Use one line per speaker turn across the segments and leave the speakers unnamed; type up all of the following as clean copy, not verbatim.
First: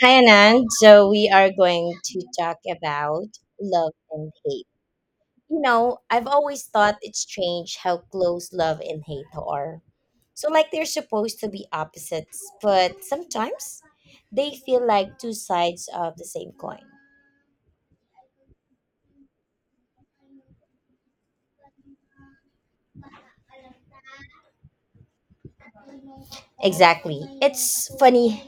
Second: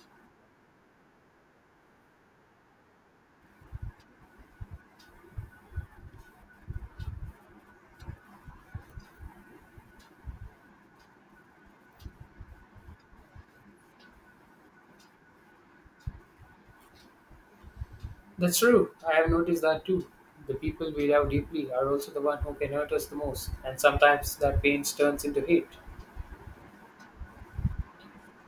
Hi, Anand. So, we are going to talk about love and hate. You know, I've always thought it's strange how close love and hate are. So, like, they're supposed to be opposites, but sometimes they feel like two sides of the same coin.
That's true. I have noticed that too. The people we love deeply are also the one who can hurt us the most, and sometimes that pain turns into hate.
Exactly. It's funny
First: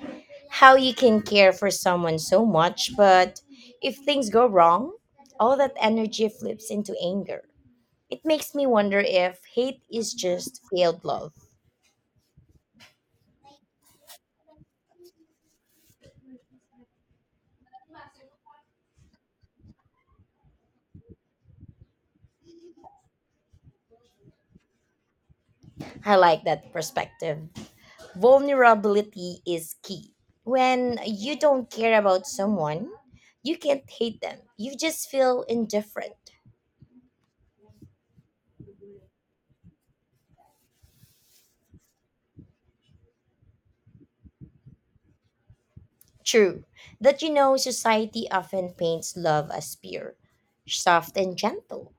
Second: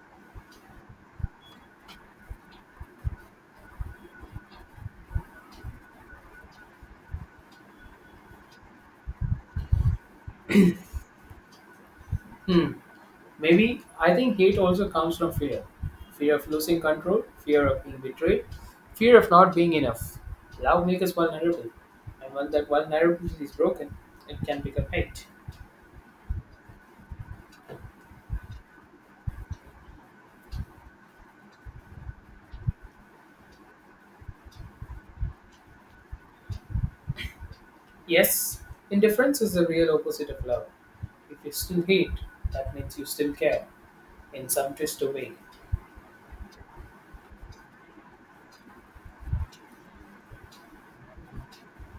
how you can care for someone so much, but if things go wrong, all that energy flips into anger. It makes me wonder if hate is just failed love.
Hmm. Maybe I think hate also comes from fear. Fear of losing control, fear of being betrayed, fear of not being enough. Love makes us vulnerable, and when that vulnerability is broken, it can become hate.
I like that perspective. Vulnerability is key. When you don't care about someone, you can't hate them. You just feel indifferent.
Yes, indifference is the real opposite of love. If you still hate, that means you still care in some twist away.
True, that you know society often paints love as pure, soft, and gentle.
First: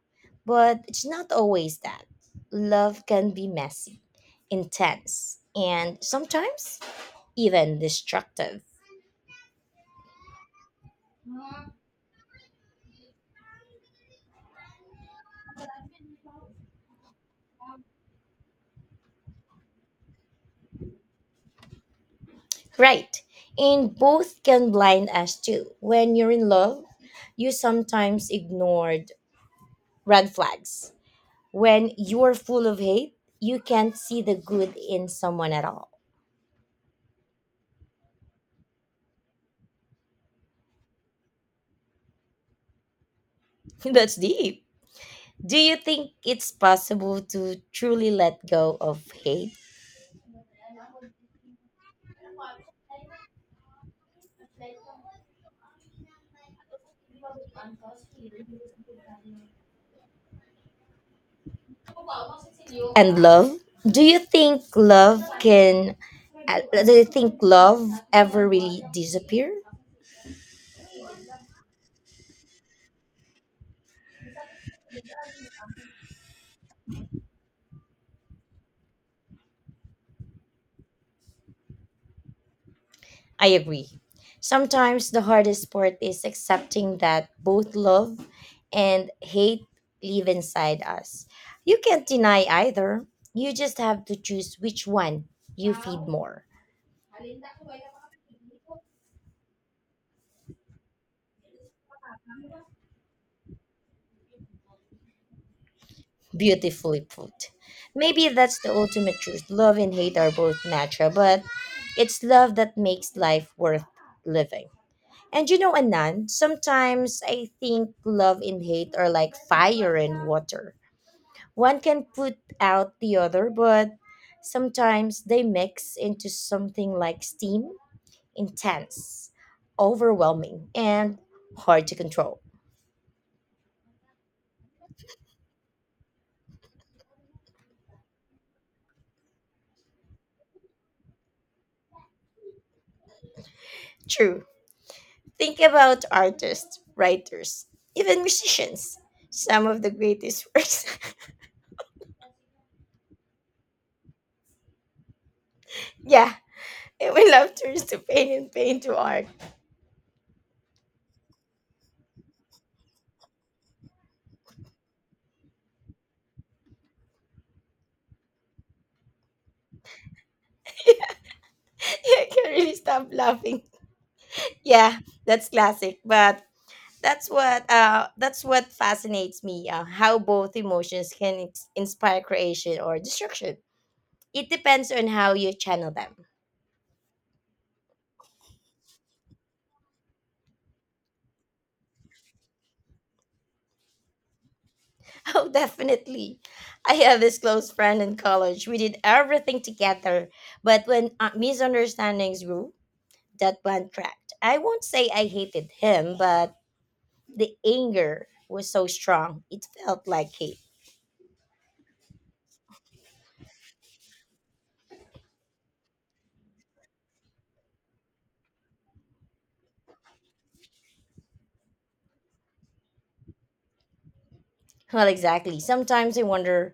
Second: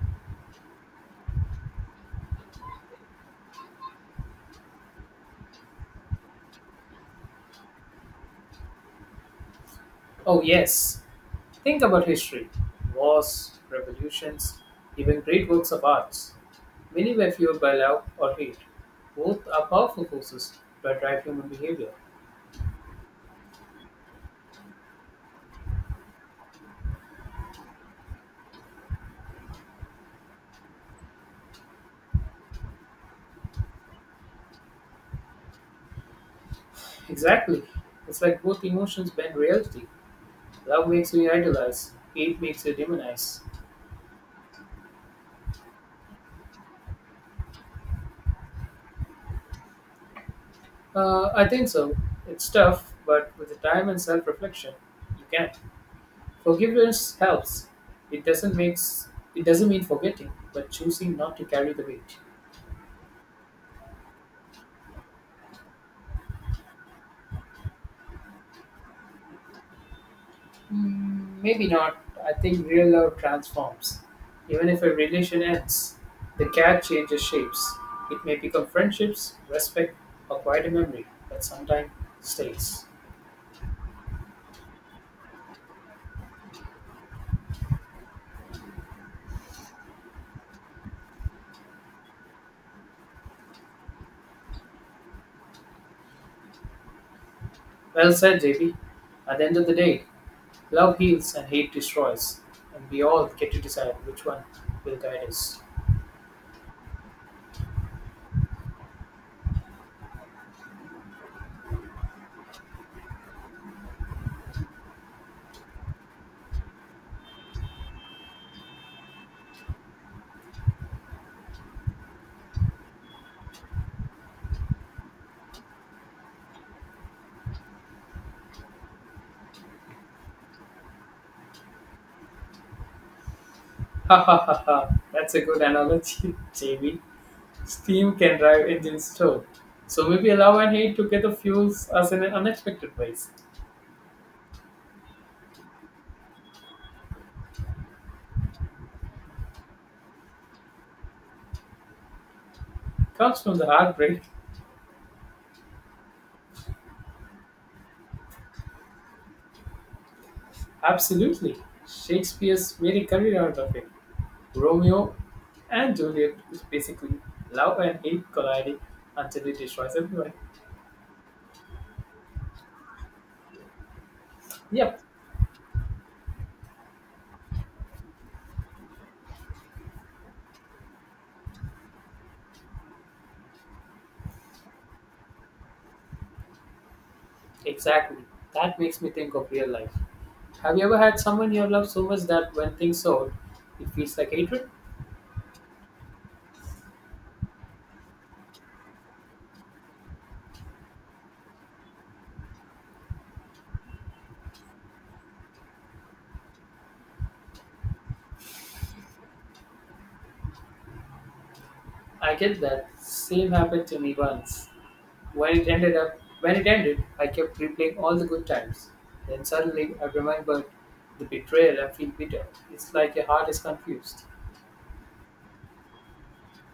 But it's not always that. Love can be messy, intense, and sometimes even destructive.
Oh, yes. Think about history wars, revolutions, even great works of arts. Many were fueled by love or hate. Both are powerful forces that drive human behavior.
Right. And both can blind us too. When you're in love, you sometimes ignored red flags. When you're full of hate, you can't see the good in someone at all.
Exactly. It's like both emotions bend reality. Love makes you idolize, hate makes you demonize.
That's deep. Do you think it's possible to truly let go of hate
I think so. It's tough, but with the time and self reflection, you can. Forgiveness helps. It doesn't makes it doesn't mean forgetting, but choosing not to carry the weight.
and love? Do you think love can do you think love ever really disappear?
Mm, maybe not. I think real love transforms. Even if a relation ends, the care changes shapes. It may become friendships, respect, or quite a memory that sometimes stays.
I agree. Sometimes the hardest part is accepting that both love and hate live inside us. You can't deny either. You just have to choose which one you feed more.
Well said, JB. At the end of the day, love heals and hate destroys, and we all get to decide which one will guide us.
Beautifully put. Maybe that's the ultimate truth. Love and hate are both natural, but it's love that makes life worth living. And you know, Anand, sometimes I think love and hate are like fire and water. One can put out the other, but sometimes they mix into something like steam, intense, overwhelming, and hard to control.
Ha ha ha ha. That's a good analogy, JB. Steam can drive engines too. So maybe love and hate together fuels us in unexpected ways.
True. Think about artists, writers, even musicians. Some of the greatest works.
Comes from the heartbreak.
Yeah, and when love turns to pain and pain to art.
Absolutely. Shakespeare's made a career out of it. Romeo and Juliet is basically love and hate colliding until it destroys everyone.
I can't really stop laughing. Yeah,
Yep,
that's classic, but that's what fascinates me, how both emotions can inspire creation or destruction. It depends on how you channel them.
exactly. That makes me think of real life. Have you ever had someone you love so much that when things sold, it feels like hatred?
Oh, definitely. I have this close friend in college. We did everything together, but when misunderstandings grew, that bond cracked. I won't say I hated him, but the anger was so strong it felt like hate.
I get that. Same happened to me once. When it ended, I kept replaying all the good times. Then suddenly I remembered the betrayal and feel bitter. It's like your heart is confused.
Well, exactly. Sometimes I wonder,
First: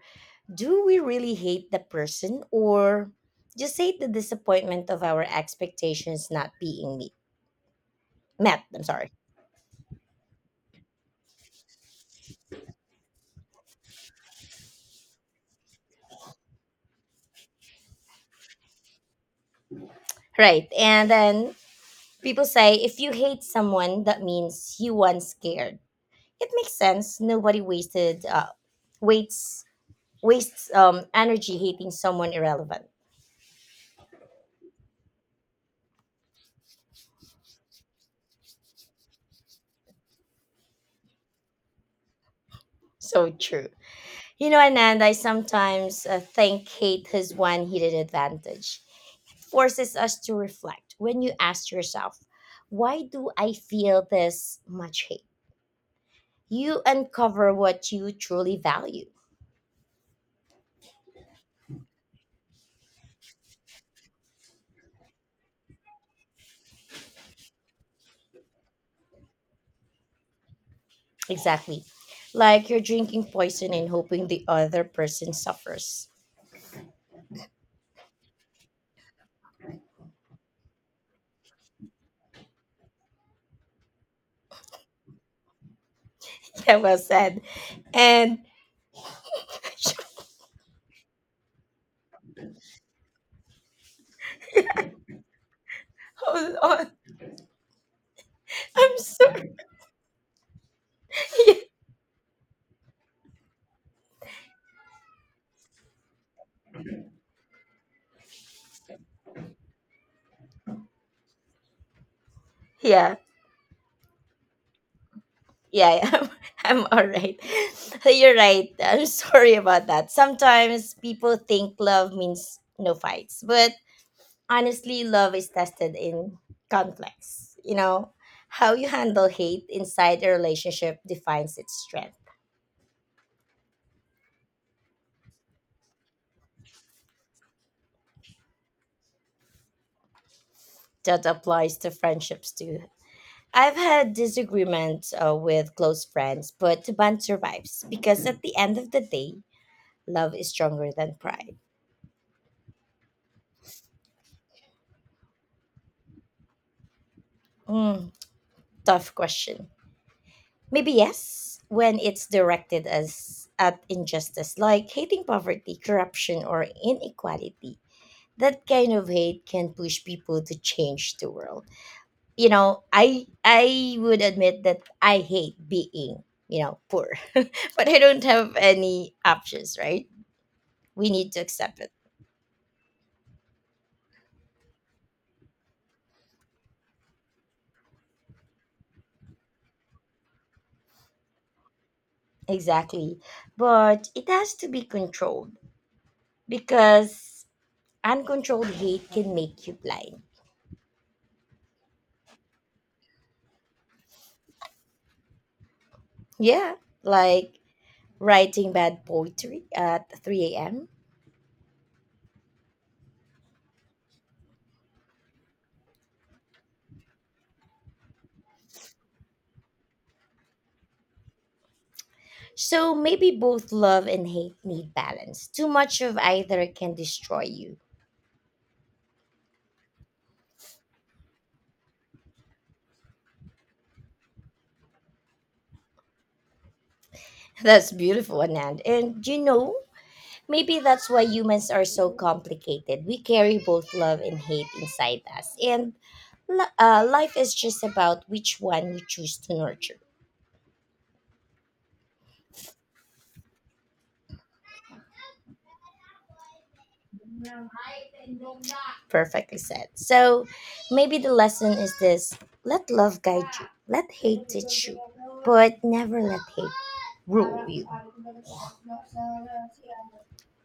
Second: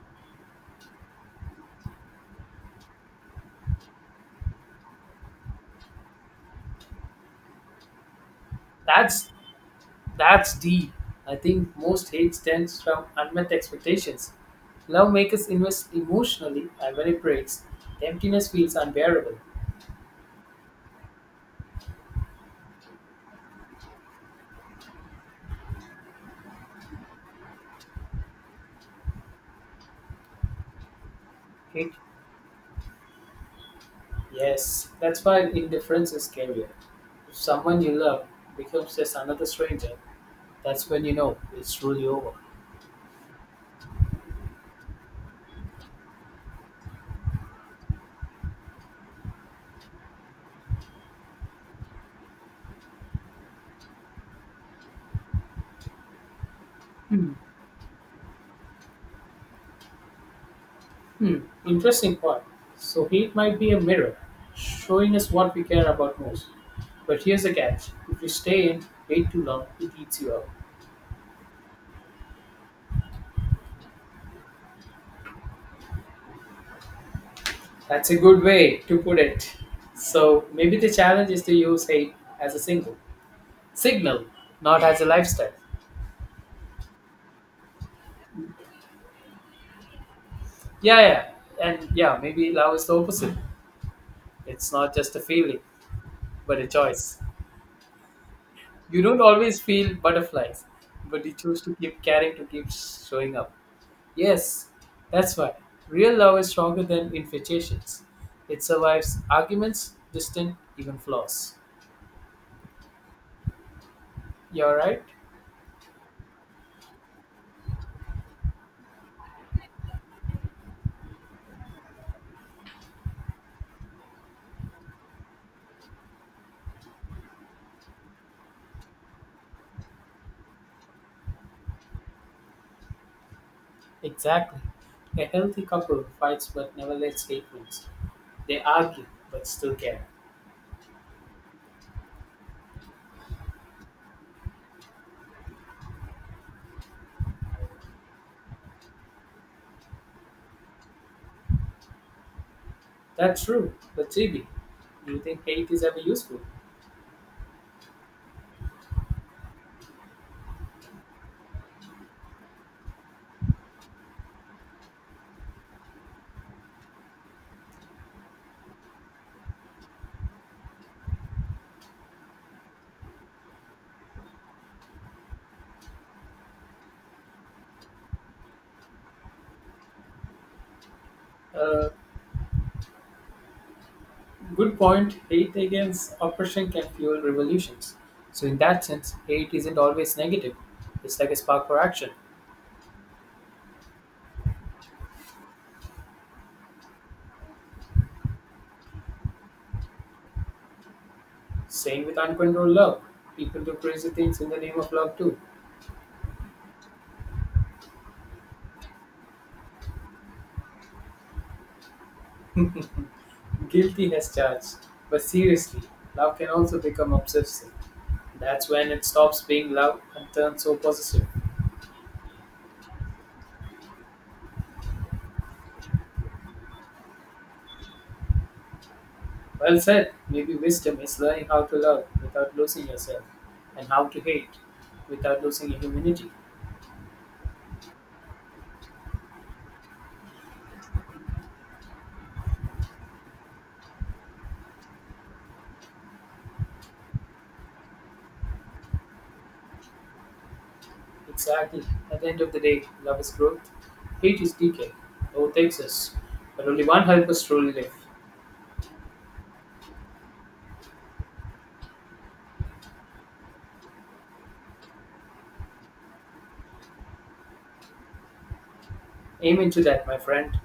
do we really hate the person or just hate the disappointment of our expectations not being met? I'm sorry.
That's that's deep. I think most hate stems from unmet expectations. Love makes us invest emotionally, and when it breaks, the emptiness feels unbearable.
Right. And then people say if you hate someone, that means you once scared. It makes sense. Nobody wasted waits wastes energy hating
Hate,
someone irrelevant.
yes, that's why indifference is scarier. If someone you love becomes just another stranger, that's when you know it's truly over.
So true. You know, Anand, I sometimes think hate has one hidden advantage. Forces us to reflect. When you ask yourself, why do I feel this much hate? You uncover what you truly value.
Hmm, interesting point. So heat might be a mirror, showing us what we care about most. But here's the catch: if you stay in way too long, it eats you up.
Exactly. Like you're drinking poison and hoping the other person suffers.
That's a good way to put it. So maybe the challenge is to use hate as a single signal, not as a lifestyle.
Yeah, well said. And
Yeah, yeah, and yeah, maybe love is the opposite. It's not just a feeling,
hold
but a
on.
choice.
I'm
You don't
sorry.
always feel butterflies, but you choose to keep caring to keep showing up. Yes, that's why. Real love is stronger than infatuations. It survives arguments, distance, even flaws.
Yeah.
You're right?
Yeah, yeah, I'm all right. You're right. I'm sorry about that. Sometimes people think love means no fights, but honestly, love is tested in conflicts. You know, how you handle hate inside a relationship defines its strength.
Exactly. A healthy couple fights but never lets hate wins. They argue but still care.
That applies to friendships too. I've had disagreements with close friends, but the bond survives because at the end of the day, love is stronger than pride.
That's true. But Chibi, do you think hate is ever useful?
Mm, tough question. Maybe yes, when it's directed as at injustice, like hating poverty, corruption, or inequality. That kind of hate can push people to change the world. You know, I would admit that I hate being poor. But I don't have any options, right? We need to accept
Uh,
it.
Good point. Hate against oppression can fuel revolutions. So, in that sense, hate isn't always negative, it's like a spark for action.
Exactly. But it has to be controlled because uncontrolled hate can make you blind.
Same with uncontrolled love, people do crazy things in the name of love too.
Yeah, like writing bad poetry at 3 a.m.
Guilty as charged. But seriously, love can also become obsessive. That's when it stops being love and turns so possessive.
So maybe both love and hate need balance. Too much of either can destroy you.
Well said. Maybe wisdom is learning how to love without losing yourself, and how to hate without losing your humanity.
That's beautiful, Anand. And you know, maybe that's why humans are so complicated. We carry both love and hate inside us. And life is just about which one we choose to nurture.
Exactly. At the end of the day, love is growth, hate is decay. Both exist, but only one helps us truly live.
Perfectly said. So maybe the lesson is this: let love guide you, let hate teach you, but never let hate rule you.
Aim into that, my friend.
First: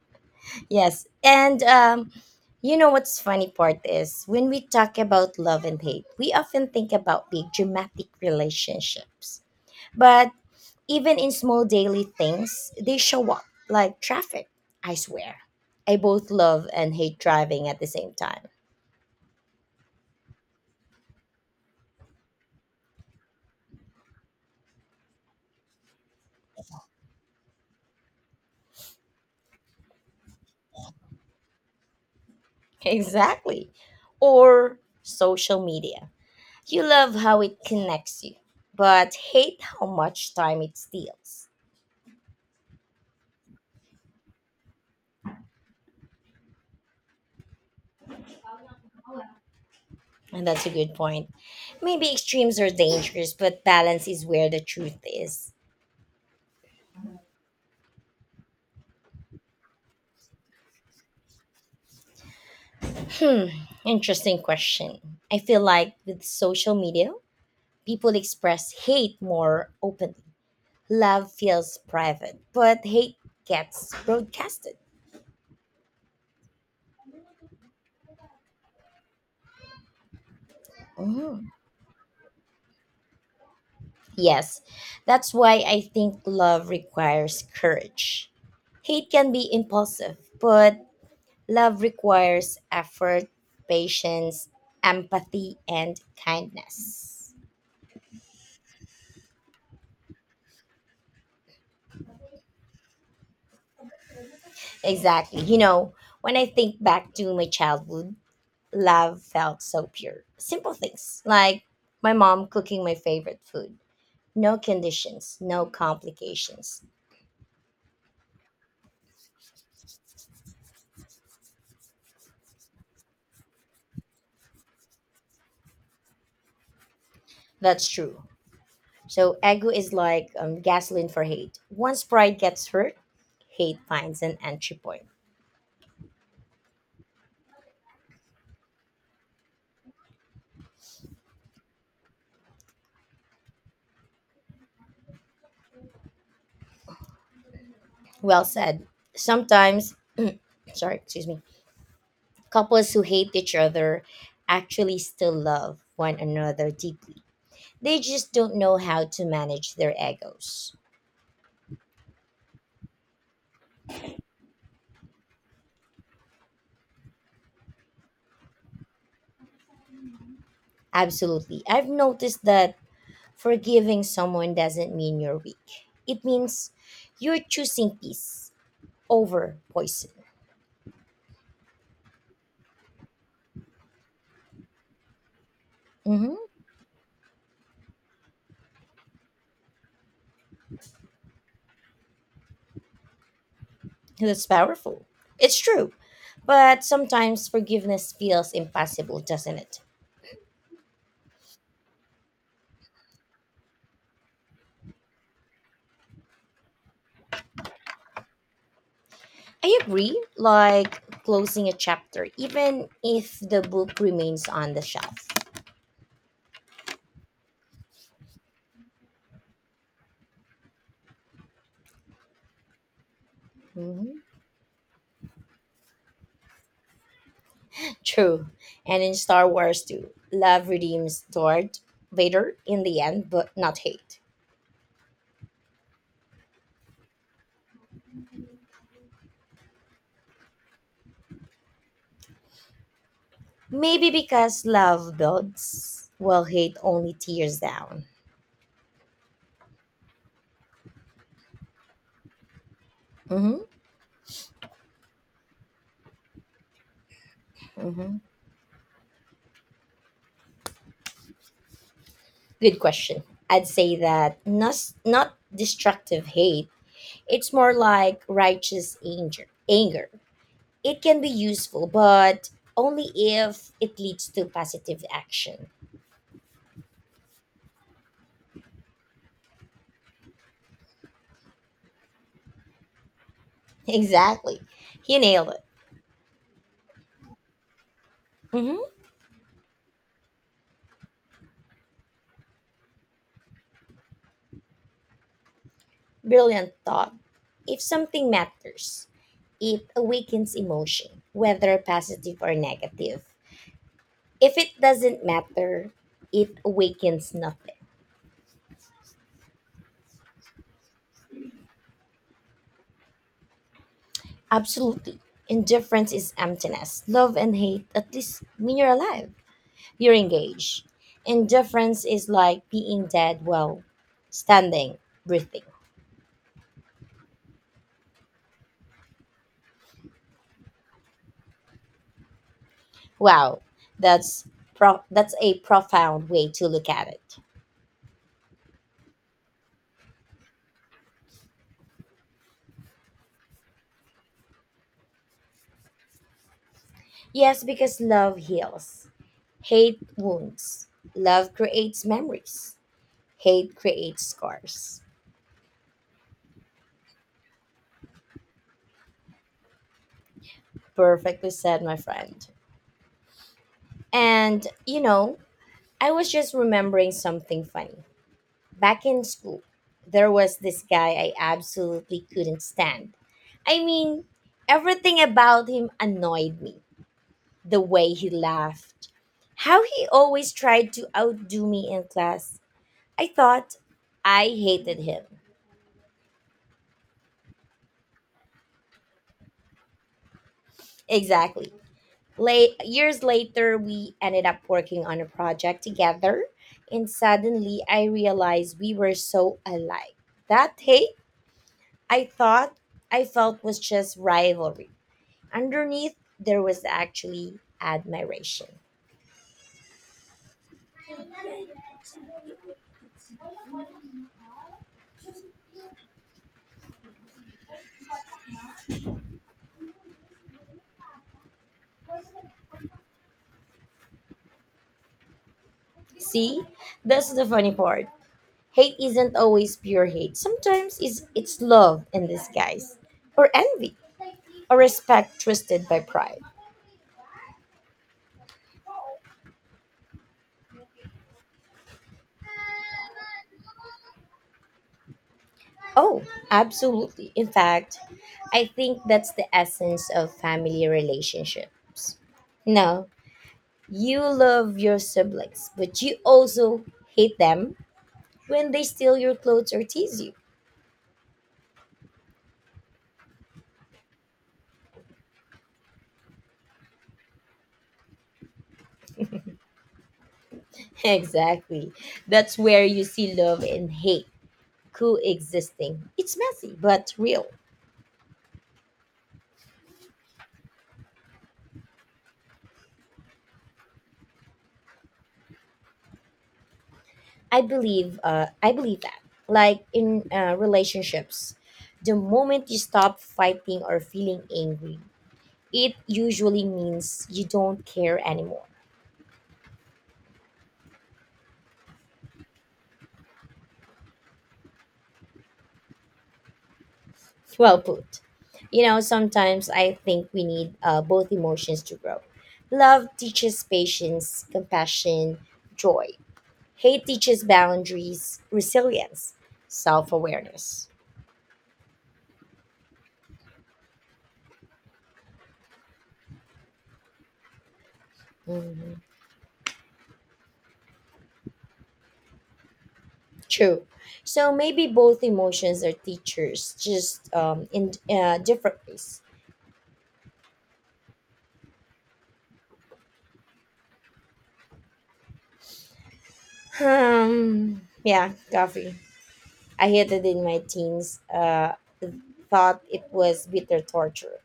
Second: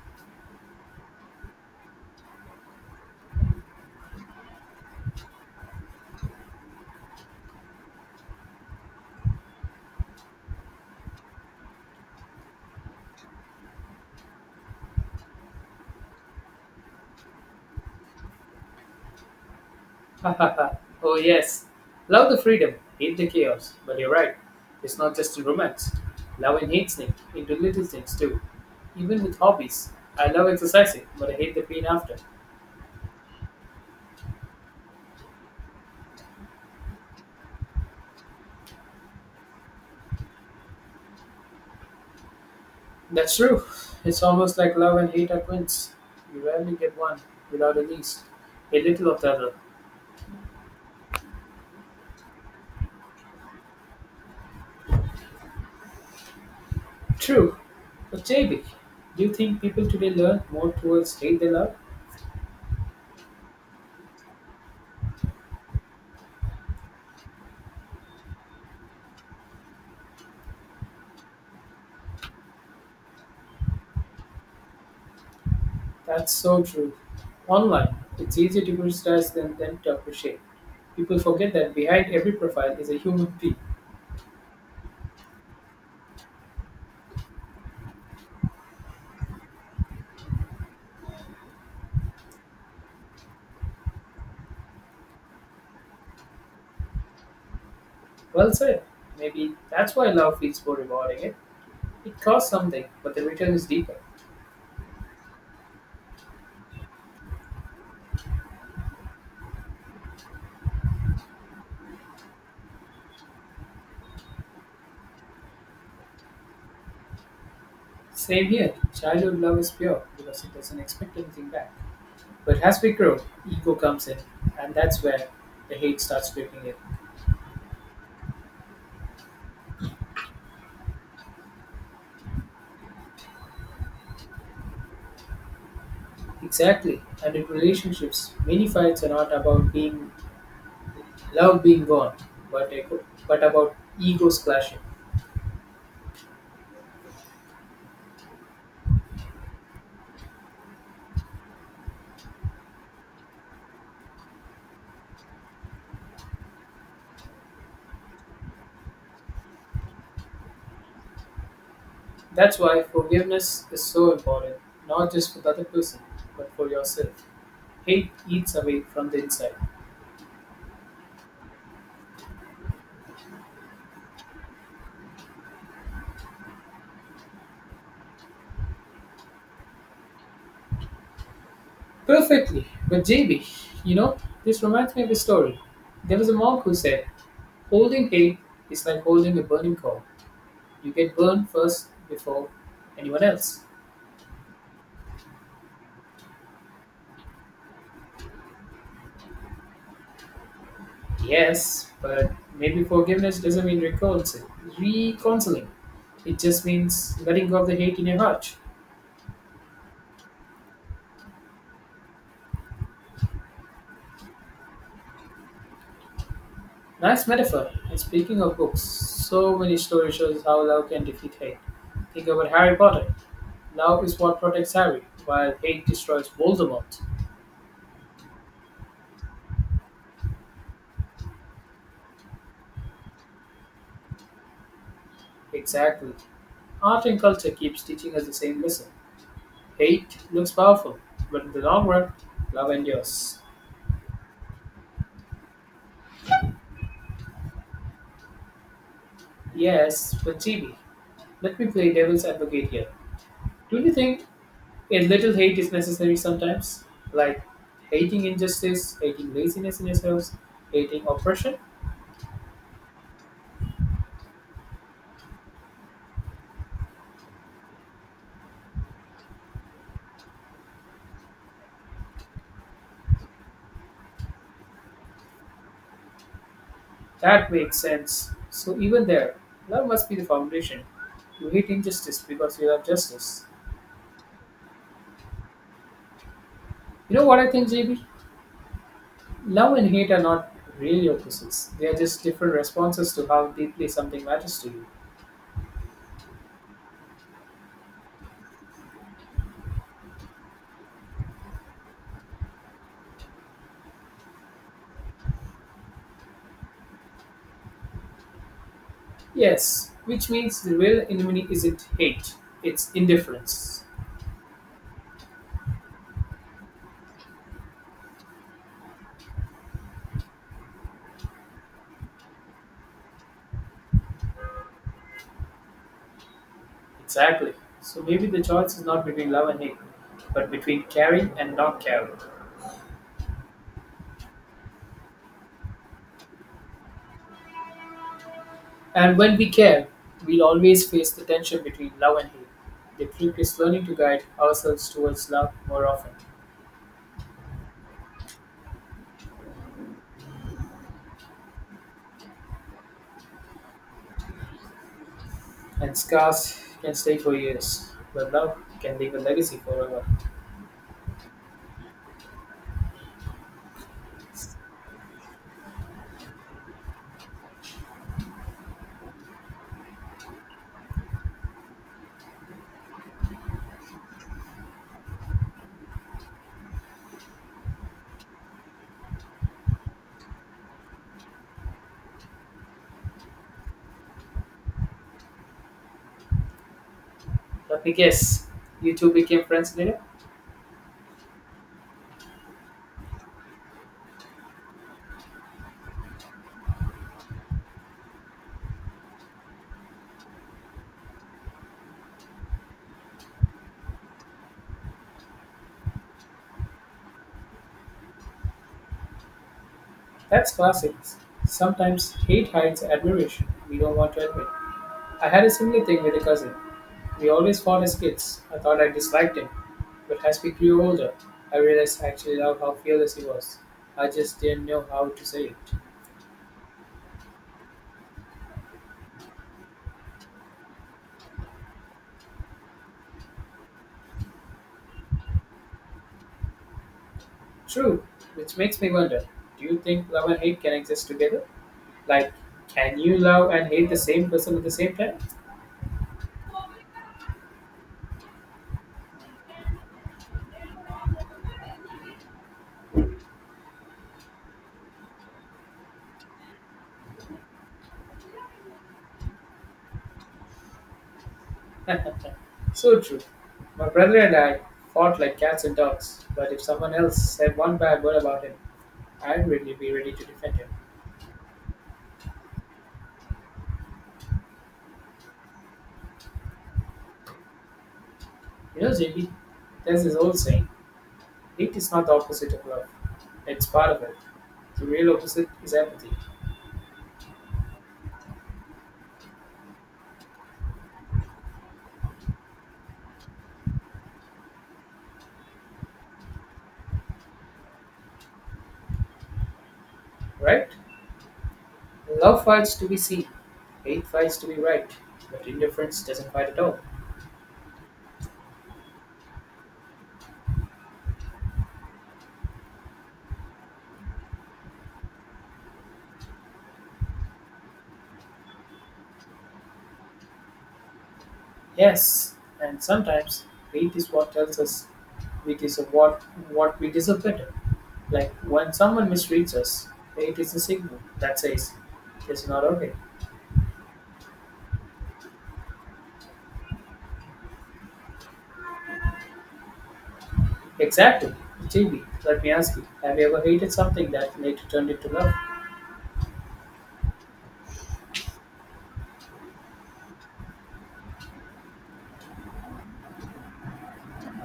Yes. And you know what's funny part is when we talk about love and hate, we often think about big dramatic relationships. But even in small daily things, they show up, like traffic, I swear. I both love and hate driving at the same time.
oh, yes. Love the freedom, hate the chaos. But you're right, it's not just in romance. Love and hate sneak into little things too. Even with hobbies, I love exercising, but I hate the pain after.
Exactly. Or social media. You love how it connects you, but hate how much time it steals.
That's true. It's almost like love and hate are twins. You rarely get one without at least a little of the other.
And that's a good point. Maybe extremes are dangerous, but balance is where the truth is.
True. But JB, do you think people today learn more towards hate than love?
Hmm, interesting question. I feel like with social media, people express hate more openly. Love feels private, but hate gets broadcasted.
That's so true. Online, it's easy to criticize them than to appreciate. People
Mhm.
forget that behind every profile is a human being.
Yes, that's why I think love requires courage. Hate can be impulsive, but love requires effort, patience, empathy, and kindness.
Well said. Maybe that's why love feels more rewarding. Eh? It costs something, but the return is deeper.
Exactly. You know, when I think back to my childhood, love felt so pure. Simple things like my mom cooking my favorite food. No conditions, no complications.
Same here. Childhood love is pure because it doesn't expect anything back. But as we grow, ego comes in, and that's where the hate starts creeping in.
That's true. So, ego is like gasoline for hate. Once pride gets hurt, hate finds an entry point.
Exactly. And in relationships, many fights are not about being love being gone, but ego, but about egos clashing.
Well said. Sometimes, sorry, excuse me. Couples who hate each other actually still love one another deeply. They just don't know how to manage their egos.
That's why forgiveness is so important, not just for the other person, but for yourself. Hate eats away from the inside.
Absolutely. I've noticed that forgiving someone doesn't mean you're weak, it means you're choosing peace over poison.
Perfectly. But JB, you know, this reminds me of a story. There was a
Hmm.
monk who said, holding hate is like holding a burning coal. You get burned first before anyone else.
That's powerful. It's true. But sometimes forgiveness feels impossible, doesn't it?
Yes, but maybe forgiveness doesn't mean reconciling. Reconciling. It just means letting go of the hate in your heart.
I agree, like closing a chapter, even if the book remains on the shelf.
Nice metaphor. And speaking of books, so many stories shows how love can defeat hate. Think about Harry Potter. Love is
Mhm.
what protects Harry, while hate destroys Voldemort.
True. And in Star Wars too, love redeems Darth Vader in the end, but not hate.
Exactly. Art and culture keeps teaching us the same lesson. Hate looks powerful, but in the long run, love endures.
Maybe because love builds, while hate only tears down.
Yes, but GB, let me play devil's advocate here.
Hmm.
Don't you think a little hate is necessary sometimes? Like
Hmm.
hating injustice, hating laziness in ourselves, hating oppression?
Good question. I'd say that not destructive hate. It's more like righteous anger. Anger. It can be useful, but only if it leads to positive action.
That makes sense. So even there, love must be the foundation. You hate injustice because you love justice.
Exactly. You nailed it.
You know what I think, JB?
Mhm.
Love and hate are not really opposites. They are just different responses to how deeply something matters to you.
Brilliant thought. If something matters, it awakens emotion, whether positive or negative. If it doesn't matter, it awakens nothing.
Yes, which means the real enemy isn't hate, it's indifference.
Absolutely. Indifference is emptiness. Love and hate at least mean you're alive. You're engaged. Indifference is like being dead while standing, breathing.
Exactly. So maybe the choice is not between love and hate, but between caring and not caring.
Wow, that's that's a profound way to look at it.
And when we care, we'll always face the tension between love and hate. The trick is learning to guide ourselves towards love more often.
Yes, because love heals. Hate wounds. Love creates memories. Hate creates scars.
And scars can stay for years, but love can leave a legacy forever.
Perfectly said, my friend. And, you know, I was just remembering something funny. Back in school, there was this guy I absolutely couldn't stand. I mean, everything about him annoyed me. The way he laughed, how he always tried to outdo me in class. I thought I hated him.
Let me guess, you two became friends later?
Exactly. late Years later, we ended up working on a project together, and suddenly I realized we were so alike that hate I thought I felt was just rivalry. Underneath, there was actually admiration.
That's classic. Sometimes hate hides admiration we don't want to admit. I had a similar thing with a cousin. We always fought as kids. I thought I disliked him. But as we grew older, I realized I actually loved how fearless he was. I just didn't know how to say it.
See, that's the funny part. Hate isn't always pure hate. Sometimes it's love in disguise, or envy, or respect twisted by pride.
True, which makes me wonder do you think love and hate can exist together? Like, can you love and hate the same person at the same time?
Oh, absolutely. In fact, I think that's the essence of family relationships. No, you love your siblings, but you also hate them when they steal your clothes or tease you.
So true. My brother and I fought like cats and dogs, but if someone else said one bad word about him, I'd really be ready to defend him.
Exactly. That's where you see love and hate coexisting. It's messy but real.
You know, JB, there's this old saying hate is not the opposite of love, it's part of it. The real opposite is empathy,
I believe that. Like in relationships, the moment you stop fighting or feeling angry, it usually means you don't care anymore.
right? Love fights to be seen, hate fights to be right, but indifference doesn't fight at all.
Well put. You know, sometimes I think we need, both emotions to grow. Love teaches patience, compassion, joy. Hate teaches boundaries, resilience, self awareness.
Yes, and sometimes hate is what tells us we deserve what, what we deserve better. Like when
Hmm.
someone mistreats us, hate is a signal that says it's not okay.
True. So maybe both emotions are teachers, just in different ways.
Exactly. JB, let me ask you, have you ever hated something that later turned into love?
Yeah, coffee. I hated in my teens, thought it was bitter torture.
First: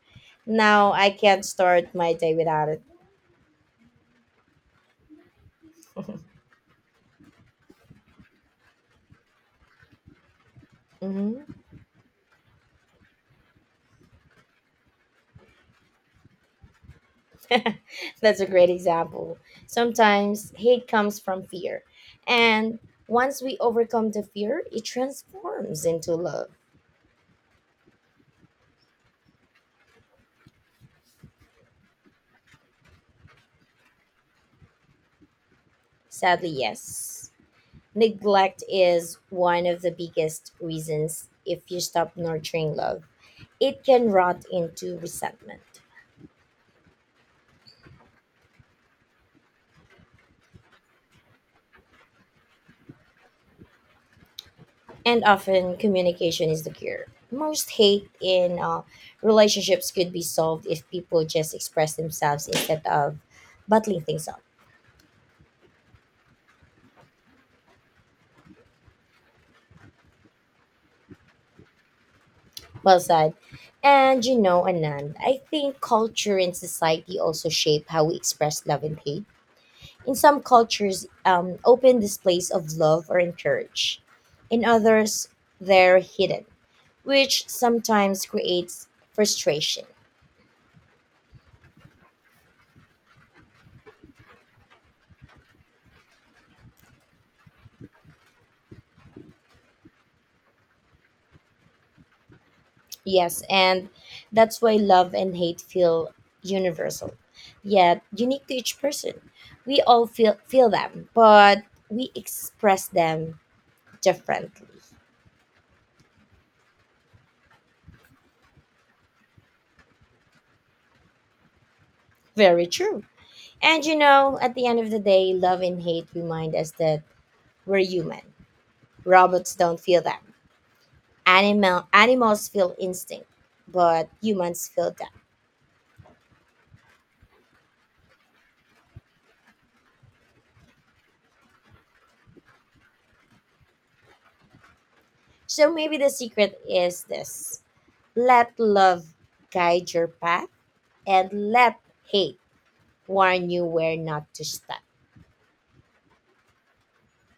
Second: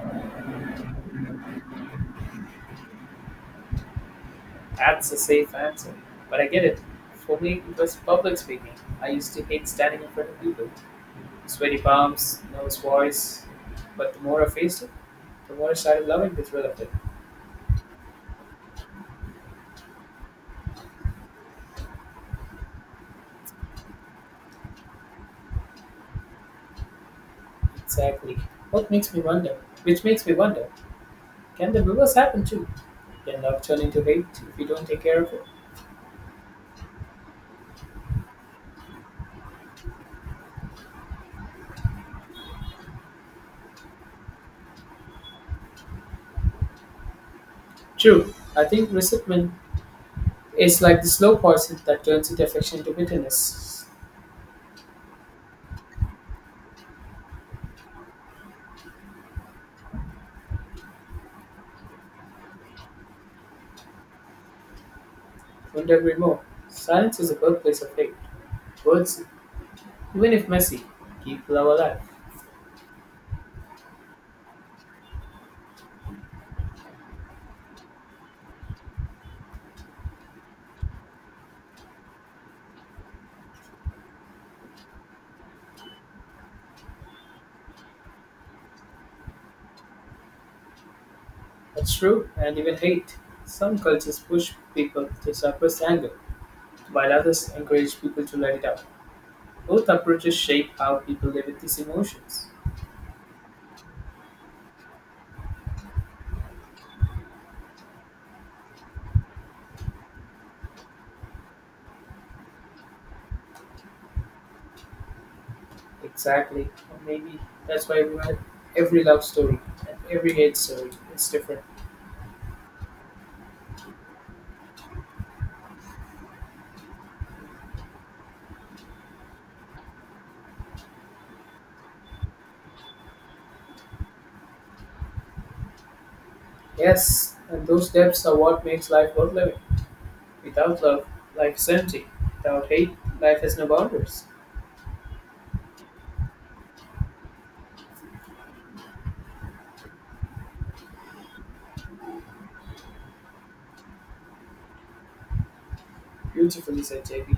Now I can't start my day without it.
That's a safe answer. But I get it. For me, it was public speaking. I used to hate standing in front of people.
Hmm.
Sweaty palms, nervous voice. But the more I faced it, the more I started loving the thrill of it.
That's a great example. Sometimes hate comes from fear. And once we overcome the fear, it transforms into love.
Exactly. What makes me wonder, Which makes me wonder, can the reverse happen too? Can love turn into hate if we don't take care of it?
Sadly, yes. Neglect is one of the biggest reasons. If you stop nurturing love, it can rot into resentment.
True. I think resentment is like the slow poison that turns into affection into bitterness.
And often communication is the cure. Most hate in relationships could be solved if people just express themselves instead of bottling things up.
Wouldn't agree more. Silence is a birthplace of hate. Words, even if messy, keep love alive.
Well said. And you know, Anand, I think culture and society also shape how we express love and hate. In some cultures, open displays of love are encouraged. In others, they're hidden, which sometimes creates frustration.
That's true, and even hate. Some cultures push people to suppress anger, while others encourage people to let it out. Both approaches shape how people live with these emotions.
Yes, and that's why love and hate feel universal, yet unique to each person. We all feel them, but we express them differently.
Exactly. Or maybe that's why we want every love story and every hate story. It's different.
Very true. And you know, at the end of the day, love and hate remind us that we're human. Robots don't feel them. Animals feel instinct, but humans feel them.
Yes, and those depths are what makes life worth living. Without love, life is empty. Without hate, life has no boundaries.
So maybe the secret is this. Let love guide your path and let hate warn you where not to step.
Beautifully said, JB.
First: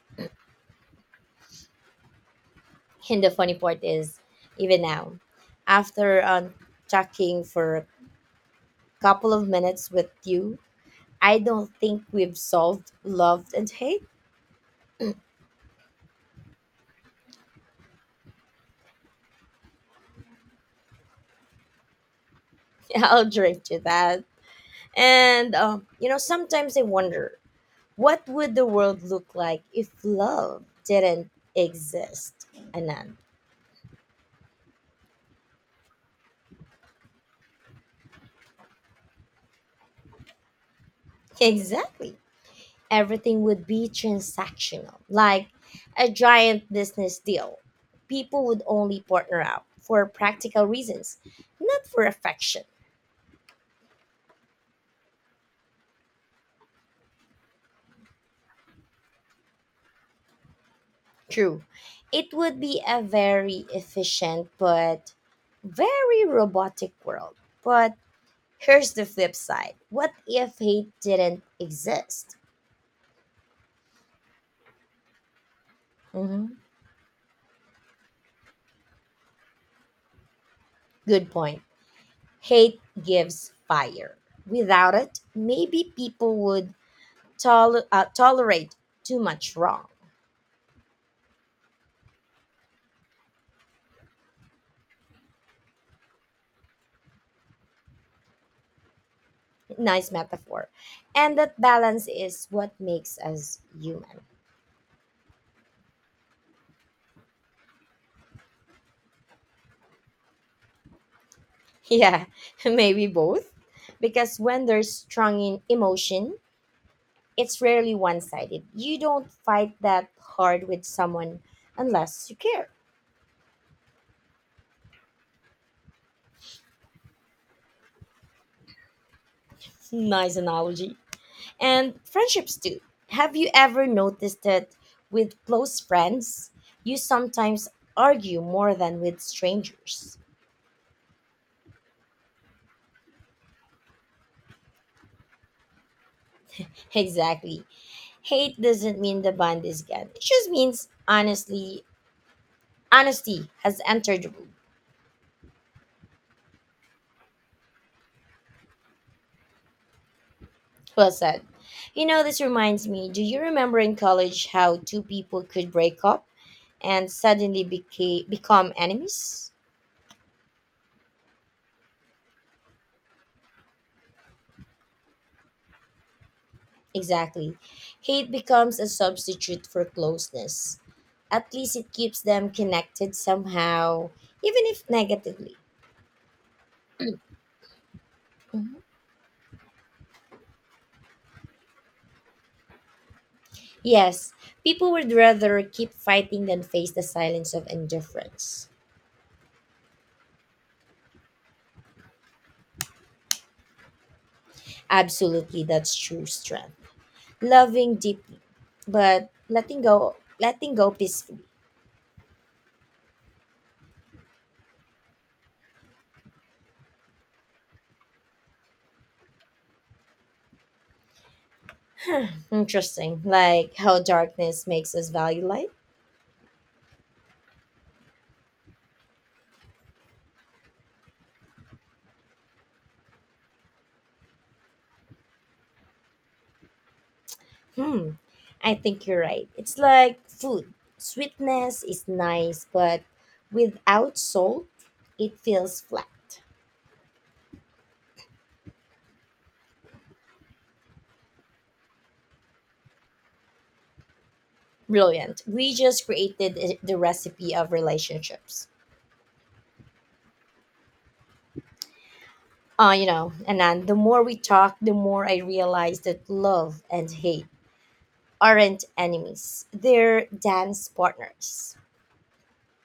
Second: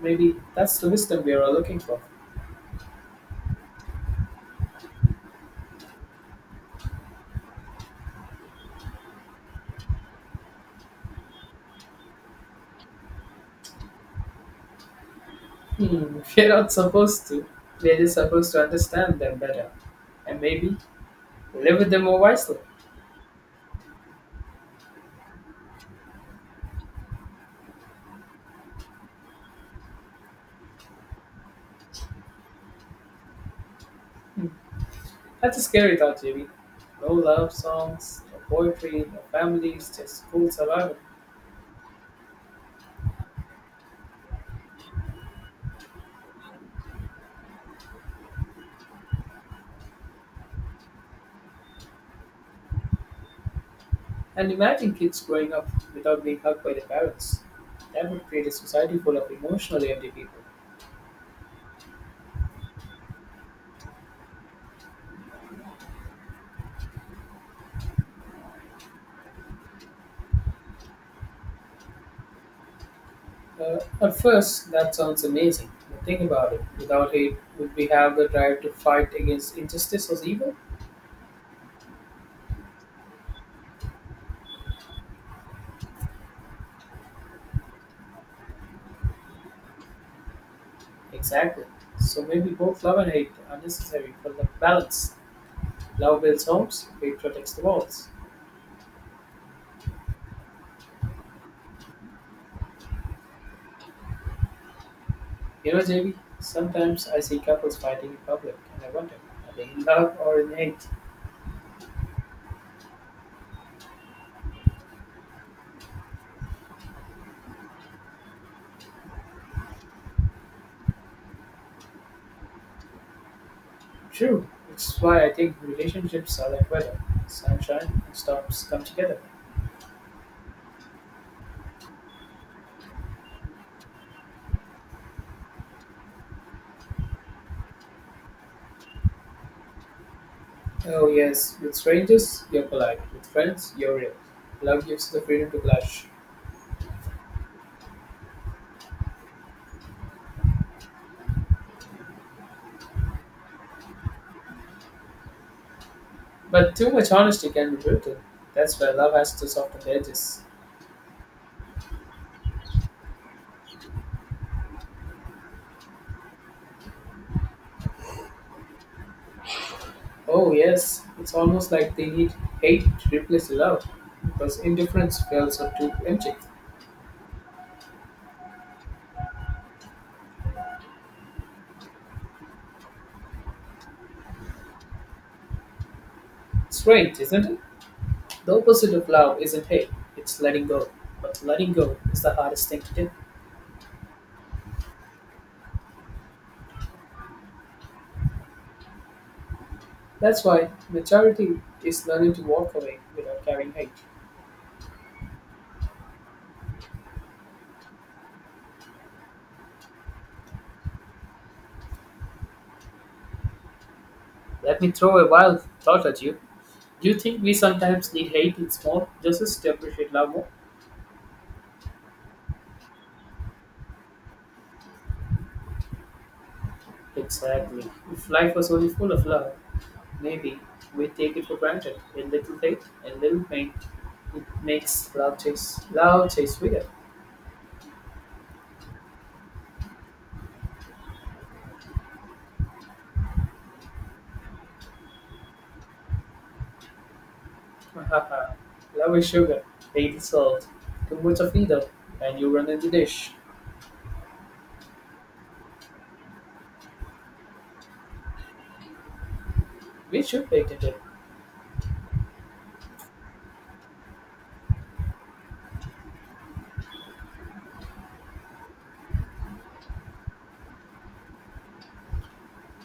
Maybe that's the wisdom we are all looking for.
And the funny part is, even now, after unchecking for a couple of minutes with you, I don't think we've solved love and hate.
Hmm, we're not supposed to. We're just supposed to understand them better. And maybe live with them more wisely.
I'll drink to that. Sometimes I wonder what would the world look like if love didn't exist? Anand.
Hmm, that's a scary thought, JB. No love songs, no poetry, no families, just cool survival.
Exactly, everything would be transactional, like a giant business deal. People would only partner up for practical reasons, not for affection.
And imagine kids growing up without being hugged by their parents. That would create a society full of emotionally empty people.
True. It would be a very efficient but very robotic world. But here's the flip side, what if hate didn't exist?
At first, that sounds amazing, but think
Mhm.
about it. Without hate, would we have the drive to fight against injustice or evil?
Good point. Hate gives fire. Without it, maybe people would tolerate too much wrong.
Exactly. So maybe both love and hate are necessary for the balance. Love builds homes, hate protects the walls.
Nice metaphor. And that balance is what makes us human.
You know, JB, sometimes I see couples fighting in public and I wonder, are they in love or in hate?
Yeah, maybe both. Because when there's strong in emotion, it's rarely one sided. You don't fight that hard with someone unless you care.
True. It's why I think relationships are like weather. Sunshine and storms come together.
Nice analogy. And friendships too. Have you ever noticed that with close friends, you sometimes argue more than with strangers?
Oh yes, with strangers you're polite, with friends you're real. Love gives the freedom to blush.
Exactly. Hate doesn't mean the bond is gone. It just means honesty has entered the room.
But too much honesty can be brutal. That's why love has to soften the edges.
Well said. You know, this reminds me. Do you remember in college how two people could break up and suddenly become enemies?
Oh yes, it's almost like they need hate to replace love, because indifference feels so too empty.
Exactly. Hate becomes a substitute for closeness. At least it keeps them connected somehow, even if negatively.
Strange, isn't it? The
Mhm.
opposite of love isn't hate, it's letting go. But letting go is the hardest thing to do.
Yes, people would rather keep fighting than face the silence of indifference.
That's why maturity is learning to walk away without carrying hate.
Absolutely, that's true strength. Loving deeply, but letting go peacefully.
Let me throw a wild thought at you. Do you think we sometimes need hate in small gestures to appreciate love more?
Huh, interesting, like how darkness makes us value light.
Exactly. If life was only full of love, maybe we take it for granted. A little hate, a little pain. It makes love taste sweeter.
Hmm, I think you're right. It's like food. Sweetness is nice, but without salt, it feels flat.
Haha. Love is sugar, hate is salt. Too much of either, and you run in the dish.
Brilliant. We just created the recipe of relationships.
We should pay attention.
And then the more we talk, the more I realize that love and hate aren't enemies. They're dance partners.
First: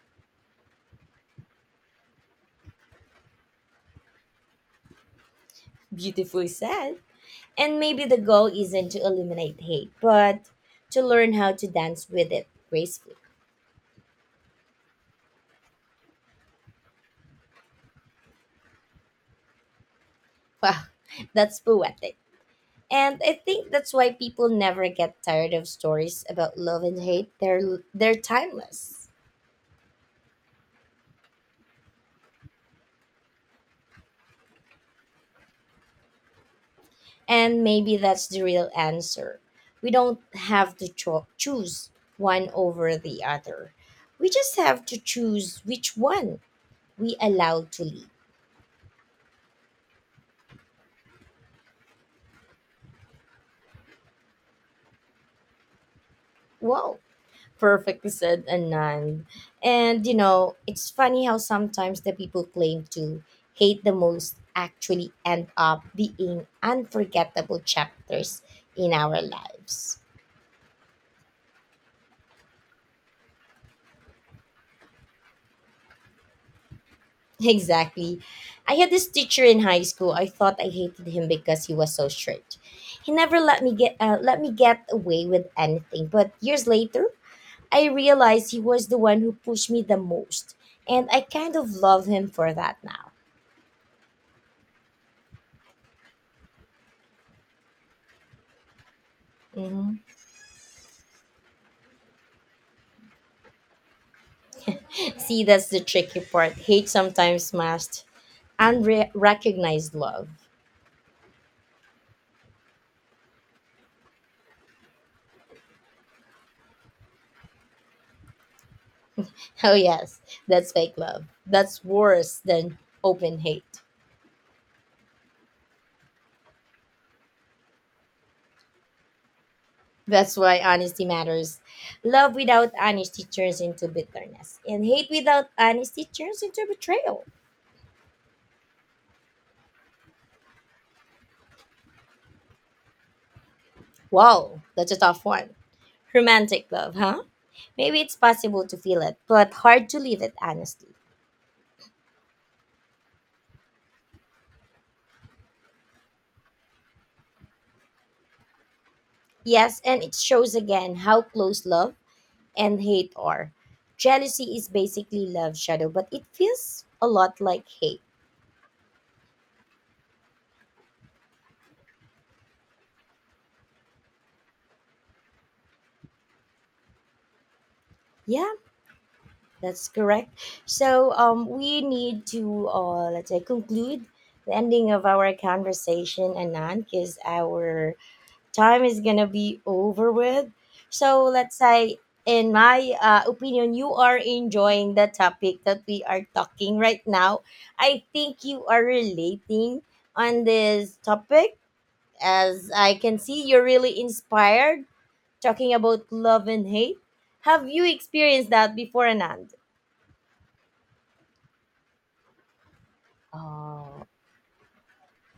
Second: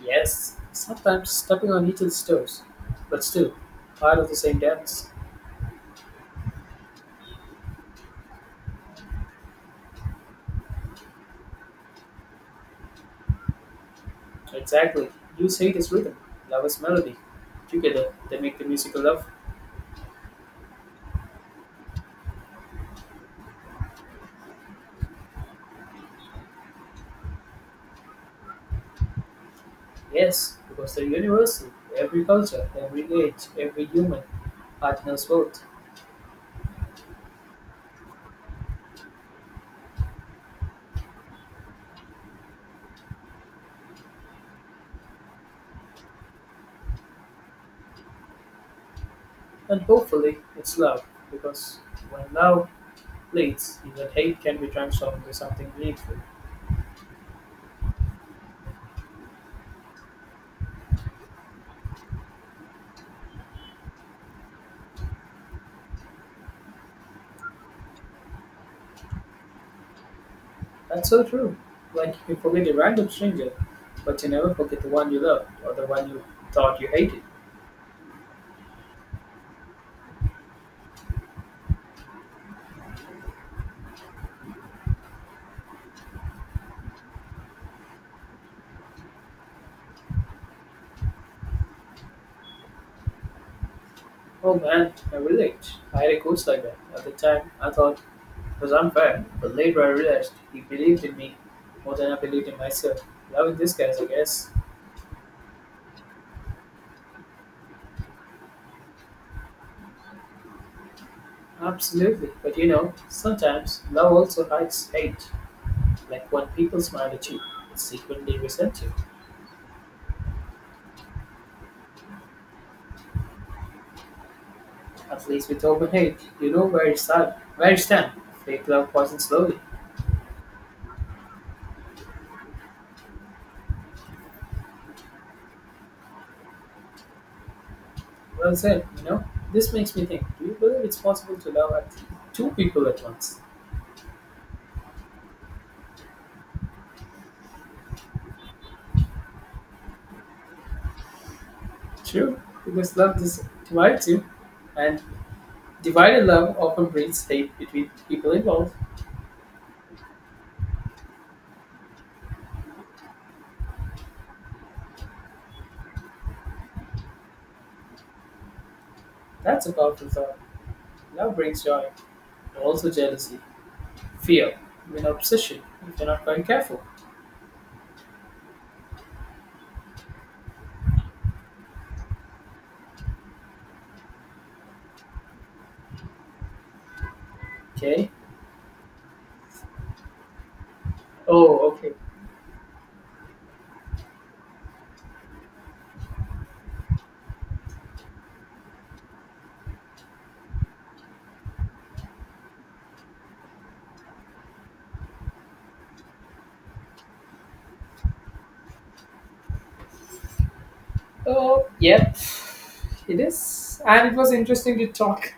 Yes, sometimes stepping on each other's toes, but still part of the same dance.
Beautifully said. And maybe the goal isn't to eliminate hate, but to learn how to dance with it gracefully.
Exactly. You say it is rhythm, love is melody. Together, they make the music of love.
Wow, that's poetic. And I think that's why people never get tired of stories about love and hate. They're timeless.
Yes, because they're universal. Every culture, every age, every human heart knows both.
And maybe that's the real answer. We don't have to choose one over the other. We just have to choose which one we allow to lead.
And hopefully, it's love, because when love leads, even hate can be transformed into something meaningful.
Wow. Perfectly said, Anand. And you know, it's funny how sometimes the people claim to hate the most actually end up being unforgettable chapters in our lives.
That's so true. Like you can forget a random stranger, but you never forget the one you loved or the one you thought you hated.
Exactly. I had this teacher in high school. I thought I hated him because he was so strict. He never let me get let me get away with anything. But years later, I realized he was the one who pushed me the most, and I kind of love him for that now.
Oh man, I relate. I had a coach like that. At the time, I thought it was unfair, but later I
Mhm.
realized he believed in me more than I believed in myself. Loving this guys, I guess.
See, that's the tricky part. Hate sometimes masks unrecognized love.
Absolutely, but you know, sometimes love also hides hate. Like when people smile at you, they secretly resent you.
Oh, yes, that's fake love. That's worse than open hate.
At least with open hate, you know where you stand. Fake love poisons slowly.
That's why honesty matters. Love without honesty turns into bitterness, and hate without honesty turns into betrayal.
Well said. You know, this makes me think. Do you believe it's possible to love at two people at once?
Wow, that's a tough one. Romantic love, huh? Maybe it's possible to feel it, but hard to live it honestly.
True, because divides you, and divided love often breeds hate between people involved.
Yes, and it shows again how close love and hate are. Jealousy is basically love shadow, but it feels a lot like hate.
That's a powerful thought. Love brings joy, but also jealousy, fear, even obsession if you're not quite careful.
Yeah, that's correct. So we need to let's say conclude the ending of our conversation, Anand, because our
Okay.
time is gonna be over with. So let's
Oh, okay.
say, in my opinion, you are enjoying the topic that we are talking right now. I think you are relating on this topic. As I can see, you're really inspired talking about love and hate. Have you experienced that before, Anand?
Oh, yep. It is,
Oh,
and it was interesting to talk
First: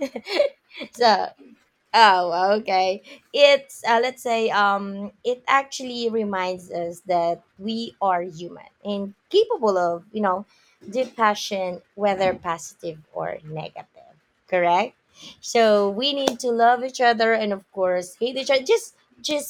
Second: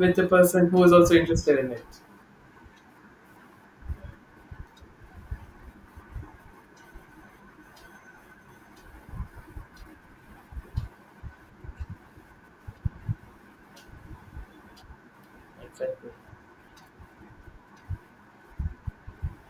the person who was also
so
interested in it.
oh, okay, it's let's say it actually reminds us that we are human and capable of, you know, deep passion, whether positive or negative, correct, so
Exactly.
we need to love each other and of course hate each other, just